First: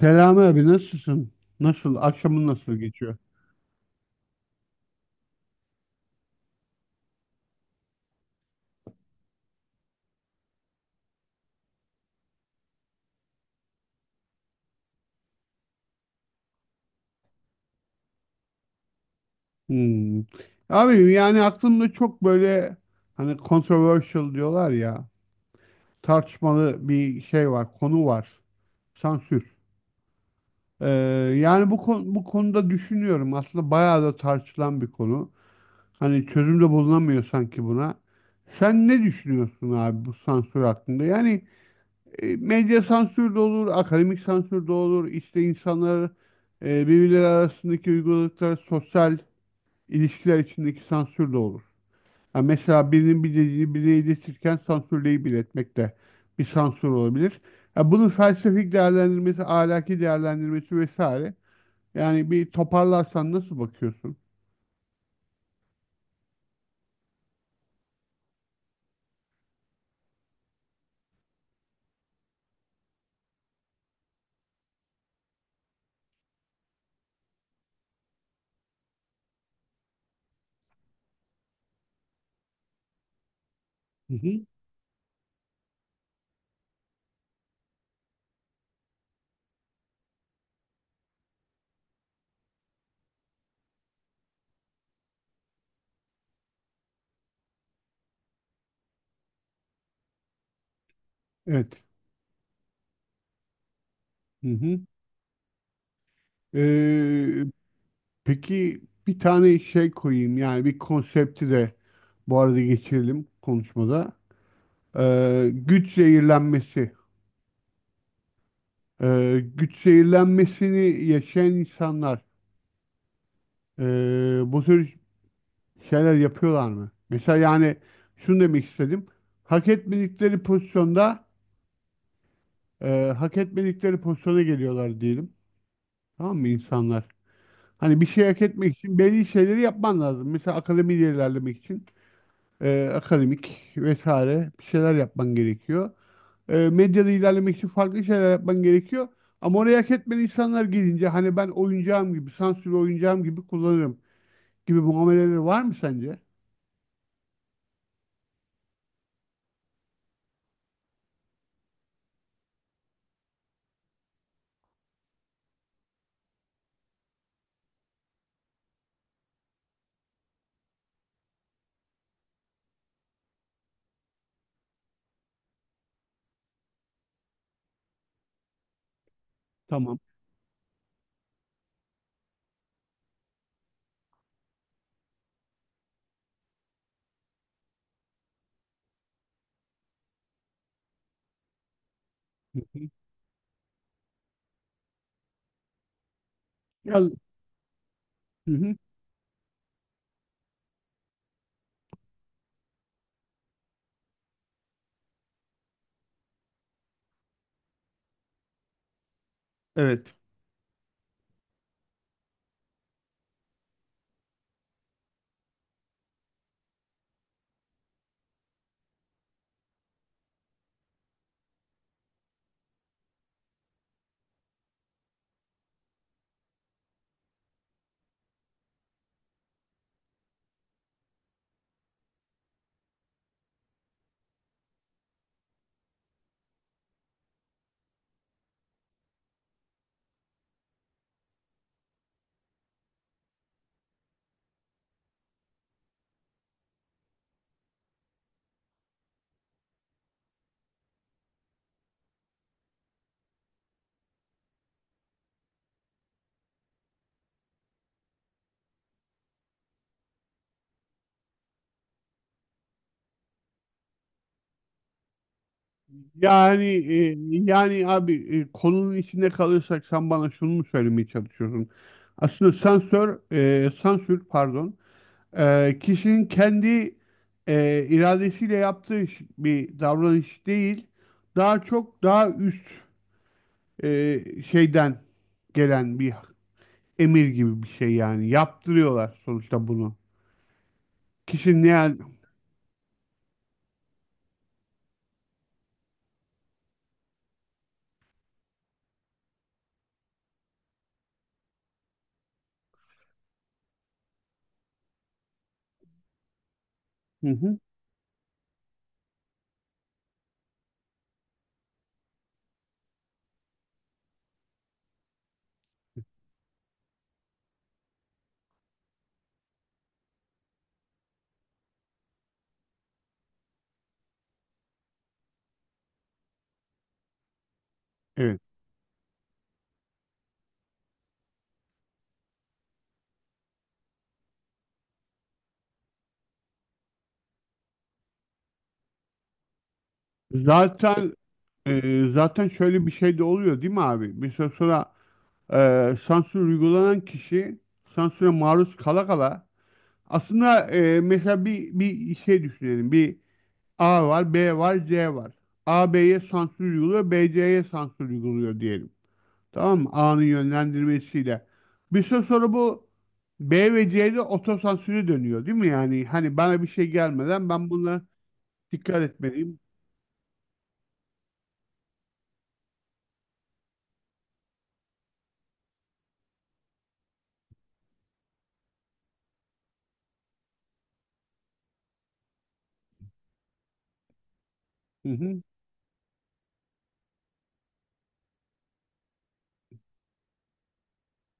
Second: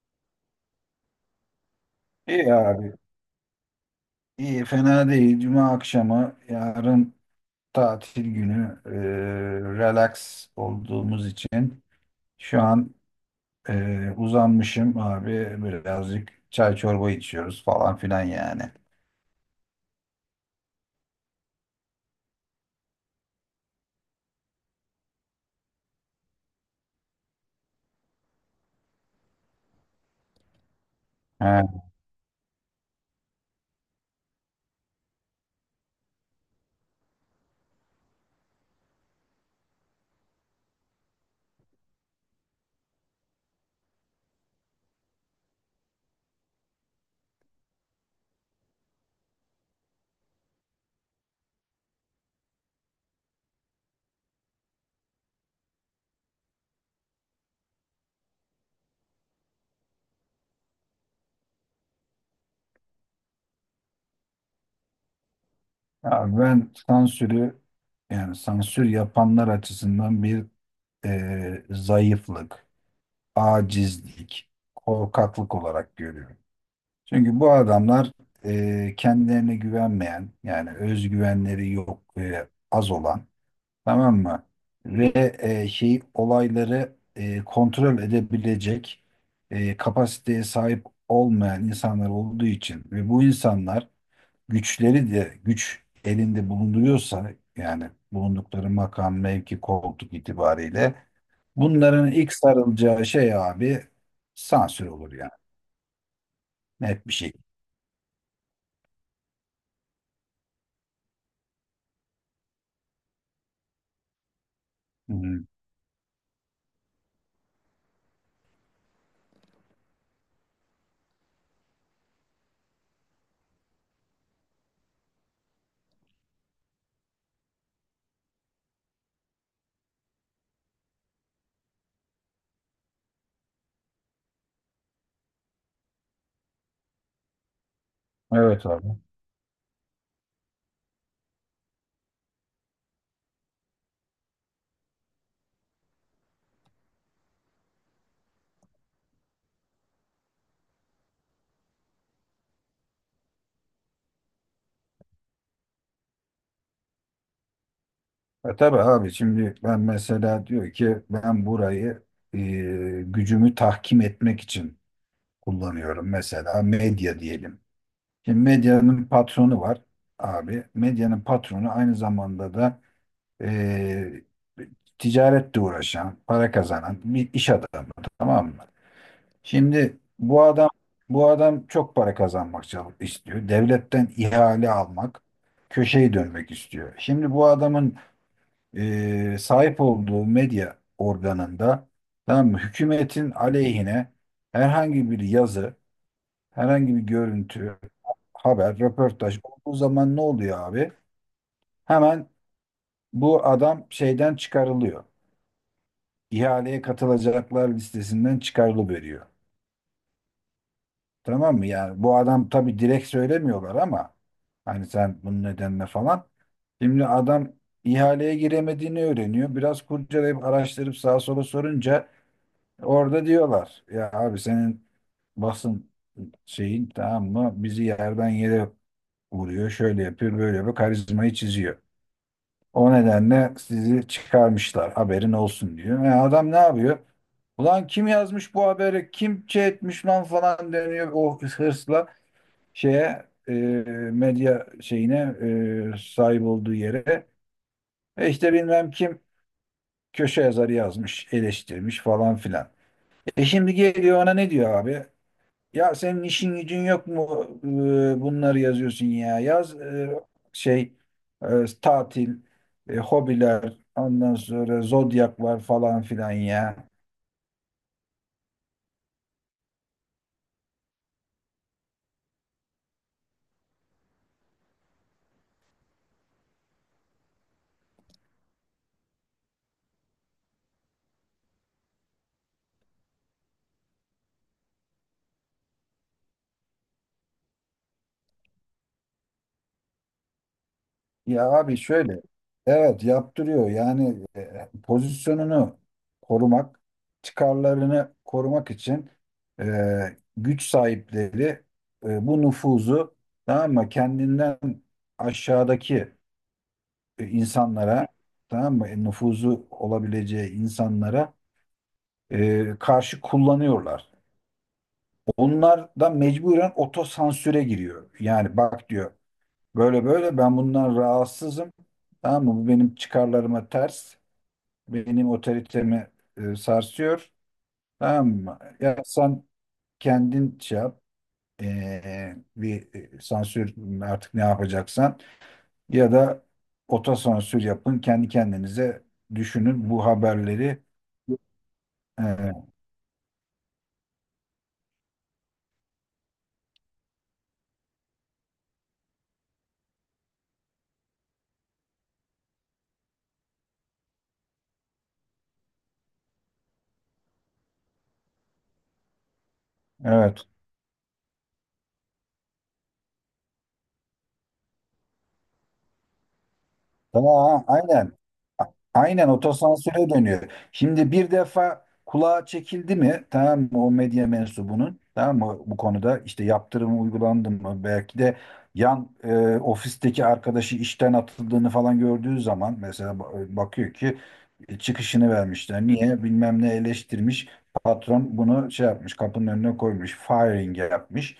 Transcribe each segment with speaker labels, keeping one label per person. Speaker 1: Selami abi nasılsın? Nasıl? Akşamın
Speaker 2: İyi
Speaker 1: nasıl
Speaker 2: abi.
Speaker 1: geçiyor?
Speaker 2: İyi, fena değil. Cuma akşamı, yarın tatil günü, relax olduğumuz için şu an uzanmışım abi. Birazcık çay çorba içiyoruz falan filan yani.
Speaker 1: Hmm. Abi yani aklımda çok böyle hani controversial diyorlar ya, tartışmalı bir şey var, konu var. Sansür. Ee, yani
Speaker 2: He.
Speaker 1: bu konuda düşünüyorum. Aslında bayağı da tartışılan bir konu. Hani çözüm de bulunamıyor sanki buna. Sen ne düşünüyorsun abi bu sansür hakkında? Yani, medya sansür de olur, akademik sansür de olur. İşte insanlar birbirleri arasındaki uyguladıkları sosyal ilişkiler içindeki sansür de olur. Ha, mesela birinin bir dediğini birine iletirken sansürleyip iletmek de bir sansür olabilir. Ha, bunun felsefik değerlendirmesi, ahlaki değerlendirmesi vesaire. Yani bir toparlarsan nasıl bakıyorsun?
Speaker 2: Abi ben sansürü, yani sansür yapanlar açısından bir zayıflık, acizlik, korkaklık olarak görüyorum. Çünkü bu adamlar kendilerine güvenmeyen yani özgüvenleri yok az olan,
Speaker 1: Hı
Speaker 2: tamam mı?
Speaker 1: hı.
Speaker 2: Ve şey olayları kontrol edebilecek kapasiteye sahip olmayan insanlar olduğu için ve bu insanlar güçleri de güç elinde bulunduruyorsa, yani bulundukları makam, mevki, koltuk itibariyle,
Speaker 1: Evet.
Speaker 2: bunların ilk sarılacağı şey abi
Speaker 1: Hı hı.
Speaker 2: sansür olur yani. Net bir şey.
Speaker 1: E, Peki bir tane şey koyayım, yani bir konsepti de bu arada geçirelim konuşmada.
Speaker 2: Hı. Hı.
Speaker 1: Güç zehirlenmesi. Güç zehirlenmesini yaşayan insanlar bu tür şeyler yapıyorlar mı? Mesela yani şunu demek istedim. Hak etmedikleri pozisyonda hak etmedikleri pozisyona geliyorlar diyelim. Tamam mı insanlar? Hani bir şey hak
Speaker 2: Evet
Speaker 1: etmek
Speaker 2: abi.
Speaker 1: için belli şeyleri yapman lazım. Mesela akademiyi ilerlemek için. Akademik vesaire bir şeyler yapman gerekiyor. E, medyada ilerlemek için farklı şeyler yapman gerekiyor. Ama oraya hak etmeyen insanlar gelince, hani ben oyuncağım gibi, sansürlü oyuncağım gibi kullanırım gibi muameleleri var mı sence?
Speaker 2: E tabii abi, şimdi ben mesela diyor ki ben burayı e, gücümü tahkim etmek için kullanıyorum. Mesela medya diyelim. Şimdi medyanın patronu var abi. Medyanın patronu aynı zamanda da e, ticaretle uğraşan, para kazanan bir iş adamı, tamam mı? Şimdi
Speaker 1: Tamam.
Speaker 2: bu adam çok para kazanmak istiyor. Devletten ihale almak, köşeyi dönmek istiyor. Şimdi bu adamın sahip olduğu medya organında, tamam mı,
Speaker 1: Hı hı.
Speaker 2: hükümetin aleyhine herhangi bir yazı,
Speaker 1: Ya,
Speaker 2: herhangi bir
Speaker 1: hı
Speaker 2: görüntü,
Speaker 1: hı.
Speaker 2: haber, röportaj olduğu zaman ne oluyor abi? Hemen bu adam şeyden çıkarılıyor. İhaleye katılacaklar listesinden çıkarılıveriyor.
Speaker 1: Evet.
Speaker 2: Tamam mı? Yani bu adam, tabii direkt söylemiyorlar ama hani sen bunun nedenine falan. Şimdi adam ihaleye giremediğini öğreniyor. Biraz kurcalayıp araştırıp sağa sola sorunca, orada diyorlar ya abi senin basın şeyin, tamam mı, bizi yerden yere vuruyor, şöyle yapıyor, böyle yapıyor, karizmayı çiziyor. O nedenle sizi çıkarmışlar haberin olsun diyor. E adam ne yapıyor? Ulan kim yazmış bu haberi, kim şey etmiş lan falan deniyor o hırsla şeye, medya şeyine, sahip olduğu yere. E işte bilmem kim köşe yazarı yazmış, eleştirmiş falan filan. E şimdi geliyor ona ne diyor abi? Ya senin işin gücün yok mu bunları yazıyorsun ya? Yaz şey tatil, hobiler, ondan sonra zodyak var falan filan
Speaker 1: Yani
Speaker 2: ya.
Speaker 1: e, yani abi, konunun içinde kalırsak sen bana şunu mu söylemeye çalışıyorsun? Aslında sansör, sansür pardon. Kişinin kendi iradesiyle yaptığı bir davranış değil, daha çok daha üst şeyden gelen bir emir gibi bir şey yani. Yaptırıyorlar sonuçta bunu.
Speaker 2: Ya
Speaker 1: Kişinin ne
Speaker 2: abi
Speaker 1: hal-.
Speaker 2: şöyle, evet yaptırıyor. Yani pozisyonunu korumak, çıkarlarını korumak için e, güç sahipleri bu nüfuzu, tamam mı, kendinden aşağıdaki
Speaker 1: Hı hı,
Speaker 2: insanlara, tamam mı? E, nüfuzu olabileceği insanlara karşı kullanıyorlar. Onlar da mecburen otosansüre giriyor. Yani bak diyor, böyle böyle ben bundan rahatsızım. Tamam mı? Bu benim çıkarlarıma ters. Benim otoritemi sarsıyor. Tamam
Speaker 1: evet.
Speaker 2: mı? Ya sen kendin şey yap. Bir sansür, artık ne yapacaksan. Ya da otosansür yapın, kendi kendinize düşünün bu haberleri.
Speaker 1: Zaten zaten
Speaker 2: Ee,
Speaker 1: şöyle bir şey de oluyor değil mi abi? Bir süre sonra sansür uygulanan kişi sansüre maruz kala kala aslında, mesela bir şey düşünelim. Bir A var, B var, C var. A B'ye sansür uyguluyor, B C'ye sansür uyguluyor diyelim. Tamam mı? A'nın
Speaker 2: evet.
Speaker 1: yönlendirmesiyle. Bir süre sonra bu B ve C'de otosansüre dönüyor değil mi? Yani hani bana bir şey
Speaker 2: Tamam.
Speaker 1: gelmeden
Speaker 2: Ha,
Speaker 1: ben buna
Speaker 2: aynen. A-
Speaker 1: dikkat
Speaker 2: Aynen
Speaker 1: etmeliyim.
Speaker 2: otosansüre dönüyor. Şimdi bir defa kulağa çekildi mi, tamam mı, o medya mensubunun, tamam mı, bu konuda işte yaptırım uygulandı mı, belki de yan ofisteki arkadaşı işten atıldığını falan gördüğü zaman mesela, bakıyor ki
Speaker 1: Hı
Speaker 2: çıkışını
Speaker 1: hı.
Speaker 2: vermişler. Niye? Bilmem ne eleştirmiş. Patron bunu şey yapmış, kapının önüne koymuş. Firing yapmış.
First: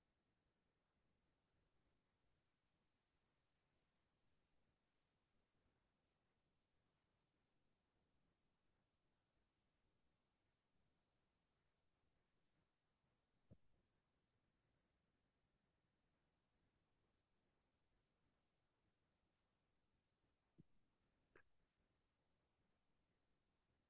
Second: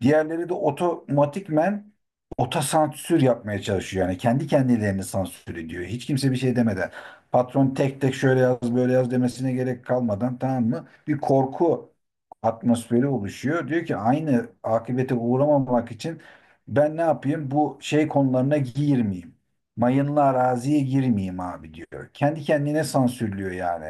Speaker 2: Diğerleri de otomatikmen otosansür yapmaya çalışıyor. Yani kendi kendilerini sansür ediyor. Hiç kimse bir şey demeden. Patron tek tek şöyle yaz böyle yaz demesine gerek kalmadan, tamam mı? Bir korku atmosferi oluşuyor. Diyor ki aynı akibete uğramamak için ben ne yapayım? Bu şey konularına girmeyeyim. Mayınlı araziye girmeyeyim abi diyor. Kendi kendine sansürlüyor yani.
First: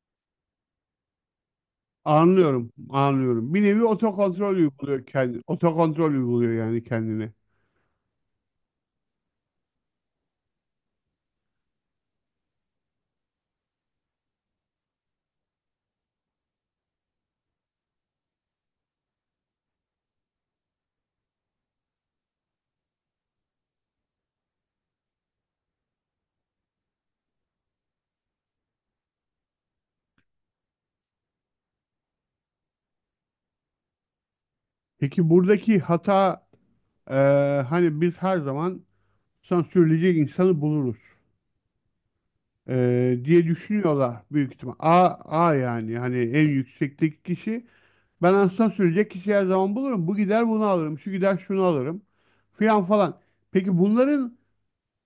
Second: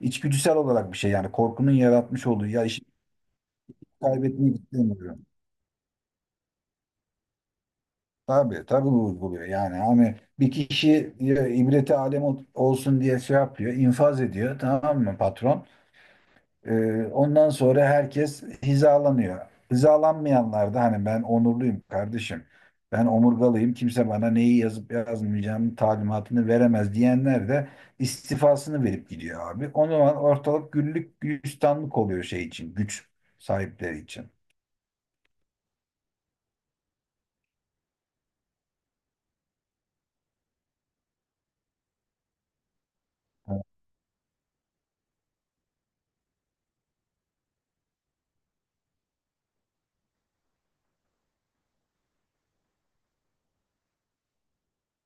Speaker 2: İçgüdüsel olarak bir şey, yani korkunun yaratmış olduğu, ya
Speaker 1: Anlıyorum,
Speaker 2: işi
Speaker 1: anlıyorum. Bir nevi otokontrol
Speaker 2: kaybetmek
Speaker 1: uyguluyor
Speaker 2: istemiyorum.
Speaker 1: kendi, otokontrol uyguluyor yani kendine.
Speaker 2: Tabii tabii vurguluyor. Yani hani bir kişi ya, ibreti alem olsun diye şey yapıyor, infaz ediyor, tamam mı, patron? Ondan sonra herkes hizalanıyor. Hizalanmayanlar da hani ben onurluyum kardeşim. Ben omurgalıyım. Kimse bana neyi yazıp yazmayacağımın talimatını veremez diyenler de istifasını verip gidiyor abi. O zaman ortalık güllük gülistanlık oluyor şey için, güç sahipleri için.
Speaker 1: Peki buradaki hata, e, hani biz her zaman sansürleyecek insanı buluruz, diye düşünüyorlar büyük ihtimal. A, A yani hani en yüksekteki kişi. Ben aslında sürecek kişi her zaman bulurum. Bu gider bunu alırım, şu gider şunu alırım filan falan. Peki bunların,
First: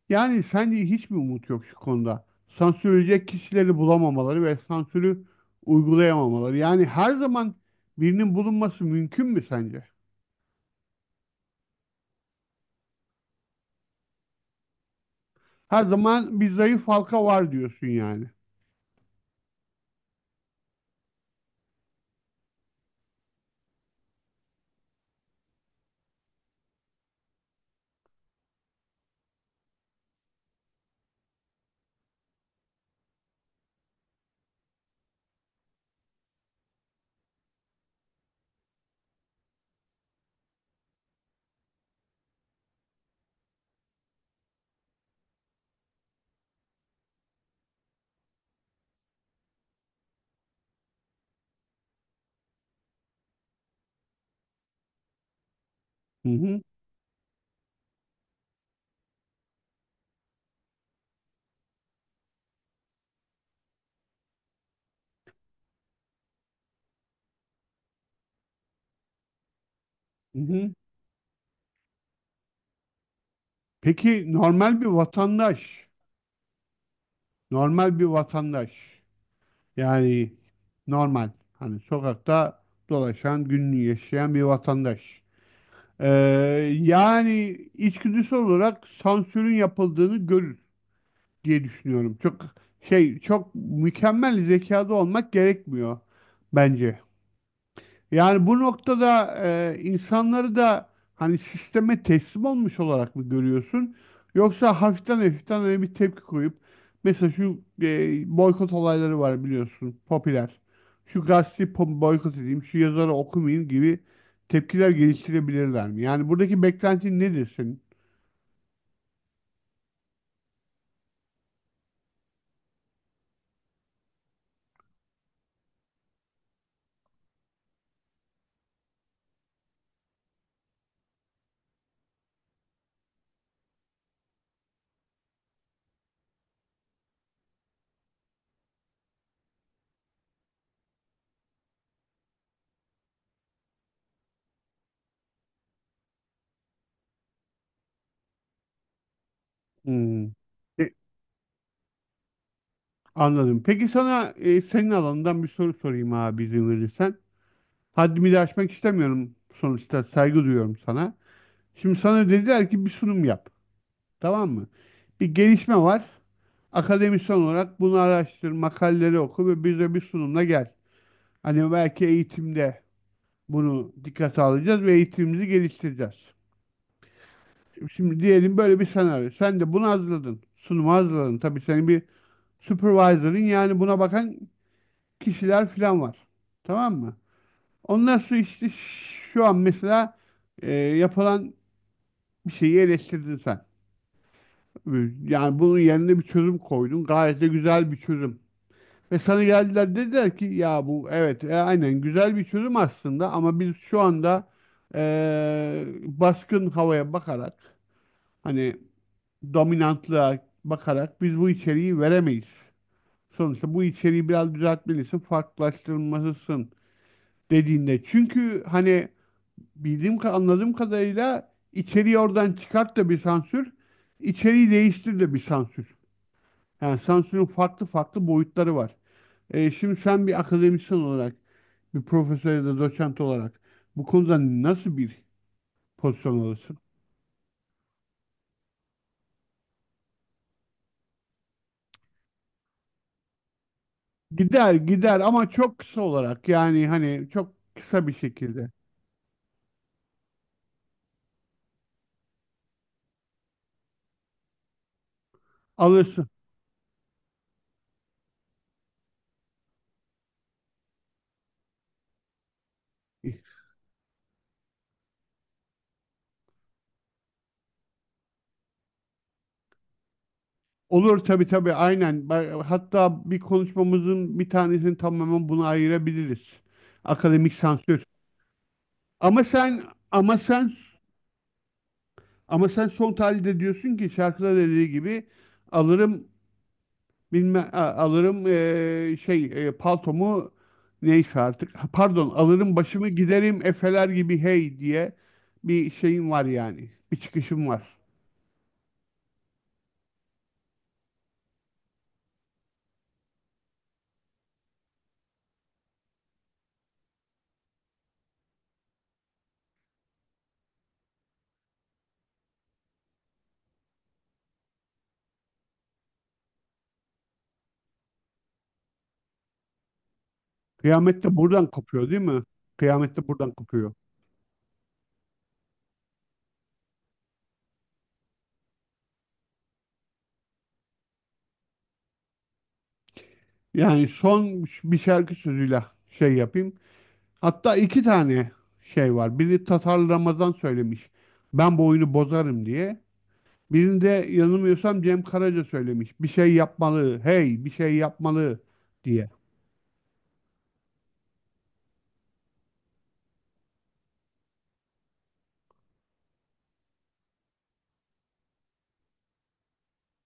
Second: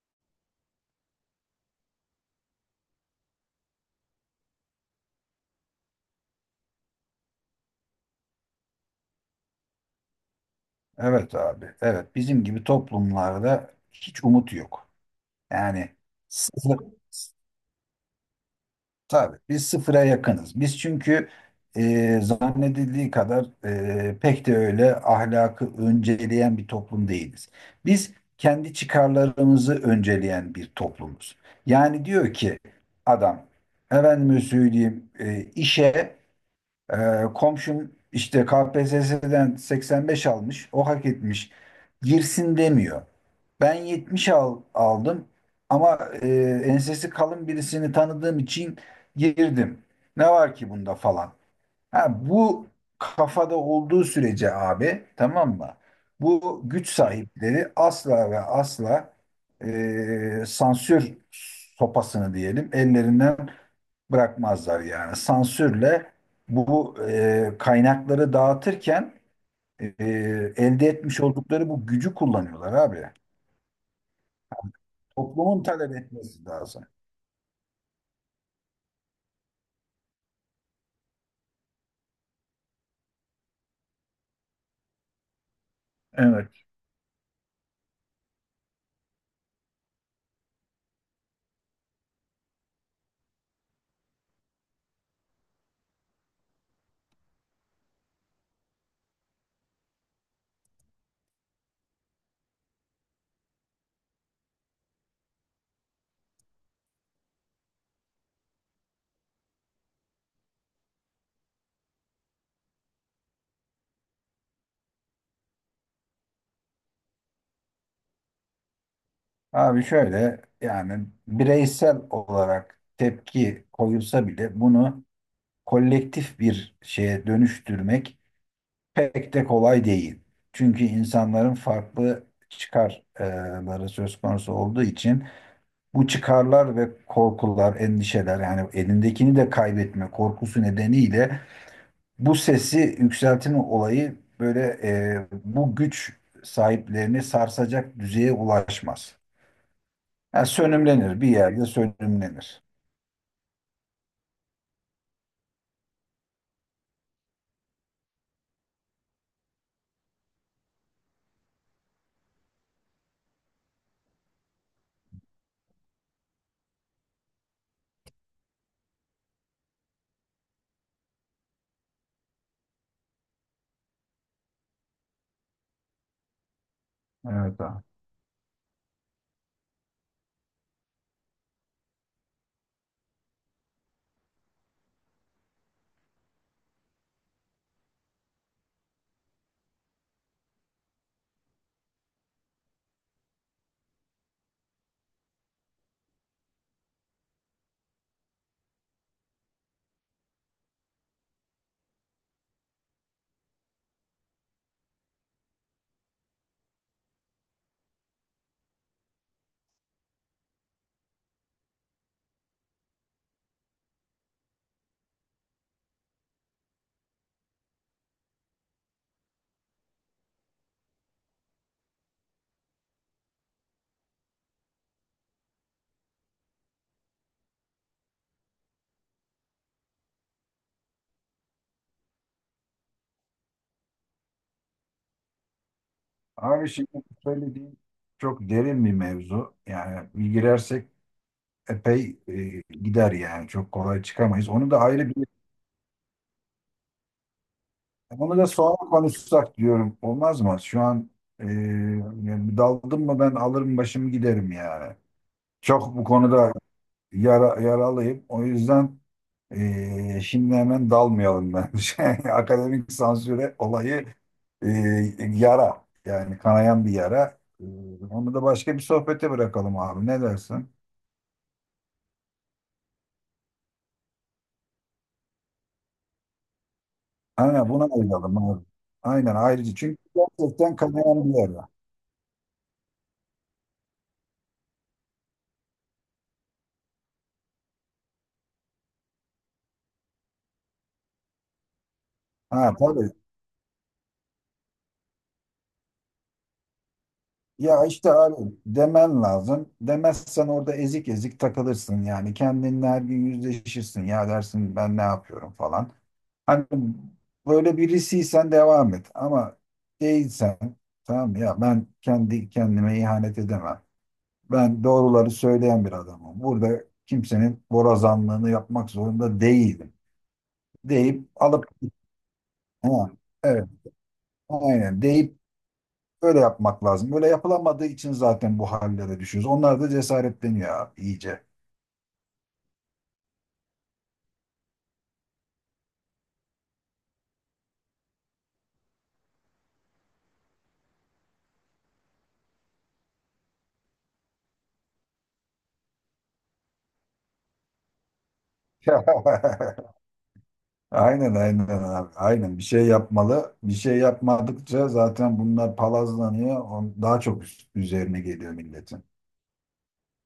Speaker 1: yani sence hiç mi umut yok şu konuda? Sansürleyecek kişileri bulamamaları ve sansürü uygulayamamaları. Yani her zaman birinin bulunması mümkün mü sence?
Speaker 2: Evet abi. Evet bizim gibi toplumlarda hiç umut yok.
Speaker 1: Her
Speaker 2: Yani
Speaker 1: zaman bir
Speaker 2: sıfır,
Speaker 1: zayıf halka var diyorsun yani.
Speaker 2: tabii biz sıfıra yakınız. Biz çünkü zannedildiği kadar pek de öyle ahlakı önceleyen bir toplum değiliz. Biz kendi çıkarlarımızı önceleyen bir toplumuz. Yani diyor ki adam, efendime söyleyeyim işe komşum işte KPSS'den 85 almış. O hak etmiş. Girsin demiyor. Ben 70 aldım ama ensesi kalın birisini tanıdığım için girdim. Ne var ki bunda falan. Ha, bu kafada olduğu sürece abi, tamam mı?
Speaker 1: Hı
Speaker 2: Bu
Speaker 1: hı,
Speaker 2: güç sahipleri asla ve asla sansür sopasını diyelim ellerinden bırakmazlar yani. Sansürle bu kaynakları dağıtırken e,
Speaker 1: hı hı.
Speaker 2: elde etmiş oldukları bu gücü kullanıyorlar abi.
Speaker 1: Peki normal bir
Speaker 2: Toplumun
Speaker 1: vatandaş,
Speaker 2: talep etmesi lazım.
Speaker 1: normal bir vatandaş yani normal hani sokakta dolaşan, günlük yaşayan bir vatandaş. Ee,
Speaker 2: Evet.
Speaker 1: Yani içgüdüsel olarak sansürün yapıldığını görür, diye düşünüyorum. Çok mükemmel zekada olmak gerekmiyor bence. Yani bu noktada insanları da hani sisteme teslim olmuş olarak mı görüyorsun? Yoksa hafiften hafiften hani bir tepki koyup, mesela şu boykot olayları var biliyorsun, popüler. Şu gazeteyi boykot edeyim, şu yazarı okumayayım gibi tepkiler geliştirebilirler mi? Yani buradaki beklentin nedir senin?
Speaker 2: Abi şöyle, yani bireysel olarak tepki koyulsa bile bunu kolektif bir şeye dönüştürmek pek de kolay değil. Çünkü insanların farklı çıkarları söz konusu olduğu için, bu çıkarlar ve korkular, endişeler, yani elindekini de kaybetme korkusu nedeniyle bu sesi yükseltme olayı böyle bu güç sahiplerini sarsacak düzeye ulaşmaz.
Speaker 1: Hmm.
Speaker 2: Yani sönümlenir, bir yerde sönümlenir.
Speaker 1: Anladım. Peki sana, senin alanından bir soru sorayım abi, izin verirsen. Haddimi de aşmak istemiyorum, sonuçta saygı duyuyorum sana. Şimdi sana dediler ki bir sunum yap. Tamam mı? Bir gelişme var. Akademisyen olarak bunu araştır, makaleleri oku ve bize bir sunumla gel. Hani belki eğitimde bunu dikkate alacağız ve eğitimimizi geliştireceğiz.
Speaker 2: Evet abi.
Speaker 1: Şimdi diyelim böyle bir senaryo. Sen de bunu hazırladın. Sunumu hazırladın. Tabii senin bir supervisor'ın, yani buna bakan kişiler falan var. Tamam mı? Ondan sonra işte şu an mesela yapılan bir şeyi eleştirdin sen. Ee, Yani bunun yerine bir çözüm koydun. Gayet de güzel bir çözüm. Ve sana geldiler, dediler ki ya bu evet aynen güzel bir çözüm aslında, ama biz şu anda baskın havaya bakarak, hani dominantlığa bakarak biz bu içeriği veremeyiz. Sonuçta bu içeriği biraz düzeltmelisin, farklılaştırmalısın dediğinde. Çünkü hani anladığım kadarıyla içeriği oradan çıkart da bir sansür, içeriği değiştir de bir sansür. Yani sansürün farklı farklı boyutları var. Şimdi sen bir akademisyen olarak, bir profesör ya da doçent olarak bu konuda nasıl bir pozisyon
Speaker 2: Abi
Speaker 1: alırsın?
Speaker 2: şimdi bu söylediğin çok derin bir mevzu. Yani bir girersek epey gider yani. Çok kolay çıkamayız. Onu
Speaker 1: Gider
Speaker 2: da ayrı bir,
Speaker 1: gider ama çok kısa olarak, yani hani çok kısa bir
Speaker 2: onu da
Speaker 1: şekilde
Speaker 2: sonra konuşsak diyorum. Olmaz mı? Şu an e, yani daldım mı ben alırım başımı giderim yani. Çok bu
Speaker 1: alırsın.
Speaker 2: konuda yaralıyım. O yüzden şimdi hemen dalmayalım bence. Akademik sansüre olayı e, yara. Yani kanayan bir yara. Onu da başka bir sohbete bırakalım abi. Ne dersin?
Speaker 1: Olur tabii, tabii, aynen. Hatta bir konuşmamızın bir tanesini tamamen buna ayırabiliriz. Akademik
Speaker 2: Aynen buna
Speaker 1: sansür.
Speaker 2: ayıralım abi. Aynen
Speaker 1: Ama
Speaker 2: ayrıca.
Speaker 1: sen
Speaker 2: Çünkü
Speaker 1: ama sen
Speaker 2: gerçekten kanayan bir yara.
Speaker 1: ama sen son tahlilde diyorsun ki şarkıda dediği gibi alırım, alırım şey paltomu, neyse artık. Ha, pardon,
Speaker 2: Ha
Speaker 1: alırım başımı
Speaker 2: tabii.
Speaker 1: giderim efeler gibi hey, diye bir şeyim var, yani bir çıkışım var.
Speaker 2: Ya işte abi demen lazım. Demezsen orada ezik ezik takılırsın yani. Kendinle her gün yüzleşirsin. Ya dersin ben ne yapıyorum falan. Hani böyle birisiysen devam et. Ama değilsen, tamam ya, ben kendi kendime ihanet edemem. Ben doğruları söyleyen bir adamım. Burada kimsenin borazanlığını yapmak zorunda değilim.
Speaker 1: Kıyamet
Speaker 2: Deyip
Speaker 1: de
Speaker 2: alıp
Speaker 1: buradan kopuyor değil mi?
Speaker 2: ha,
Speaker 1: Kıyamet de buradan
Speaker 2: evet
Speaker 1: kopuyor.
Speaker 2: aynen deyip öyle yapmak lazım. Öyle yapılamadığı için zaten bu hallere düşüyoruz. Onlar da cesaretleniyor abi iyice.
Speaker 1: Yani son bir şarkı sözüyle şey yapayım. Hatta iki tane şey var. Biri Tatar Ramazan söylemiş. Ben bu oyunu bozarım diye. Birinde yanılmıyorsam Cem Karaca söylemiş. Bir şey yapmalı, hey bir şey yapmalı diye.
Speaker 2: Aynen aynen abi. Aynen bir şey yapmalı. Bir şey yapmadıkça zaten bunlar palazlanıyor. Daha çok üzerine geliyor milletin.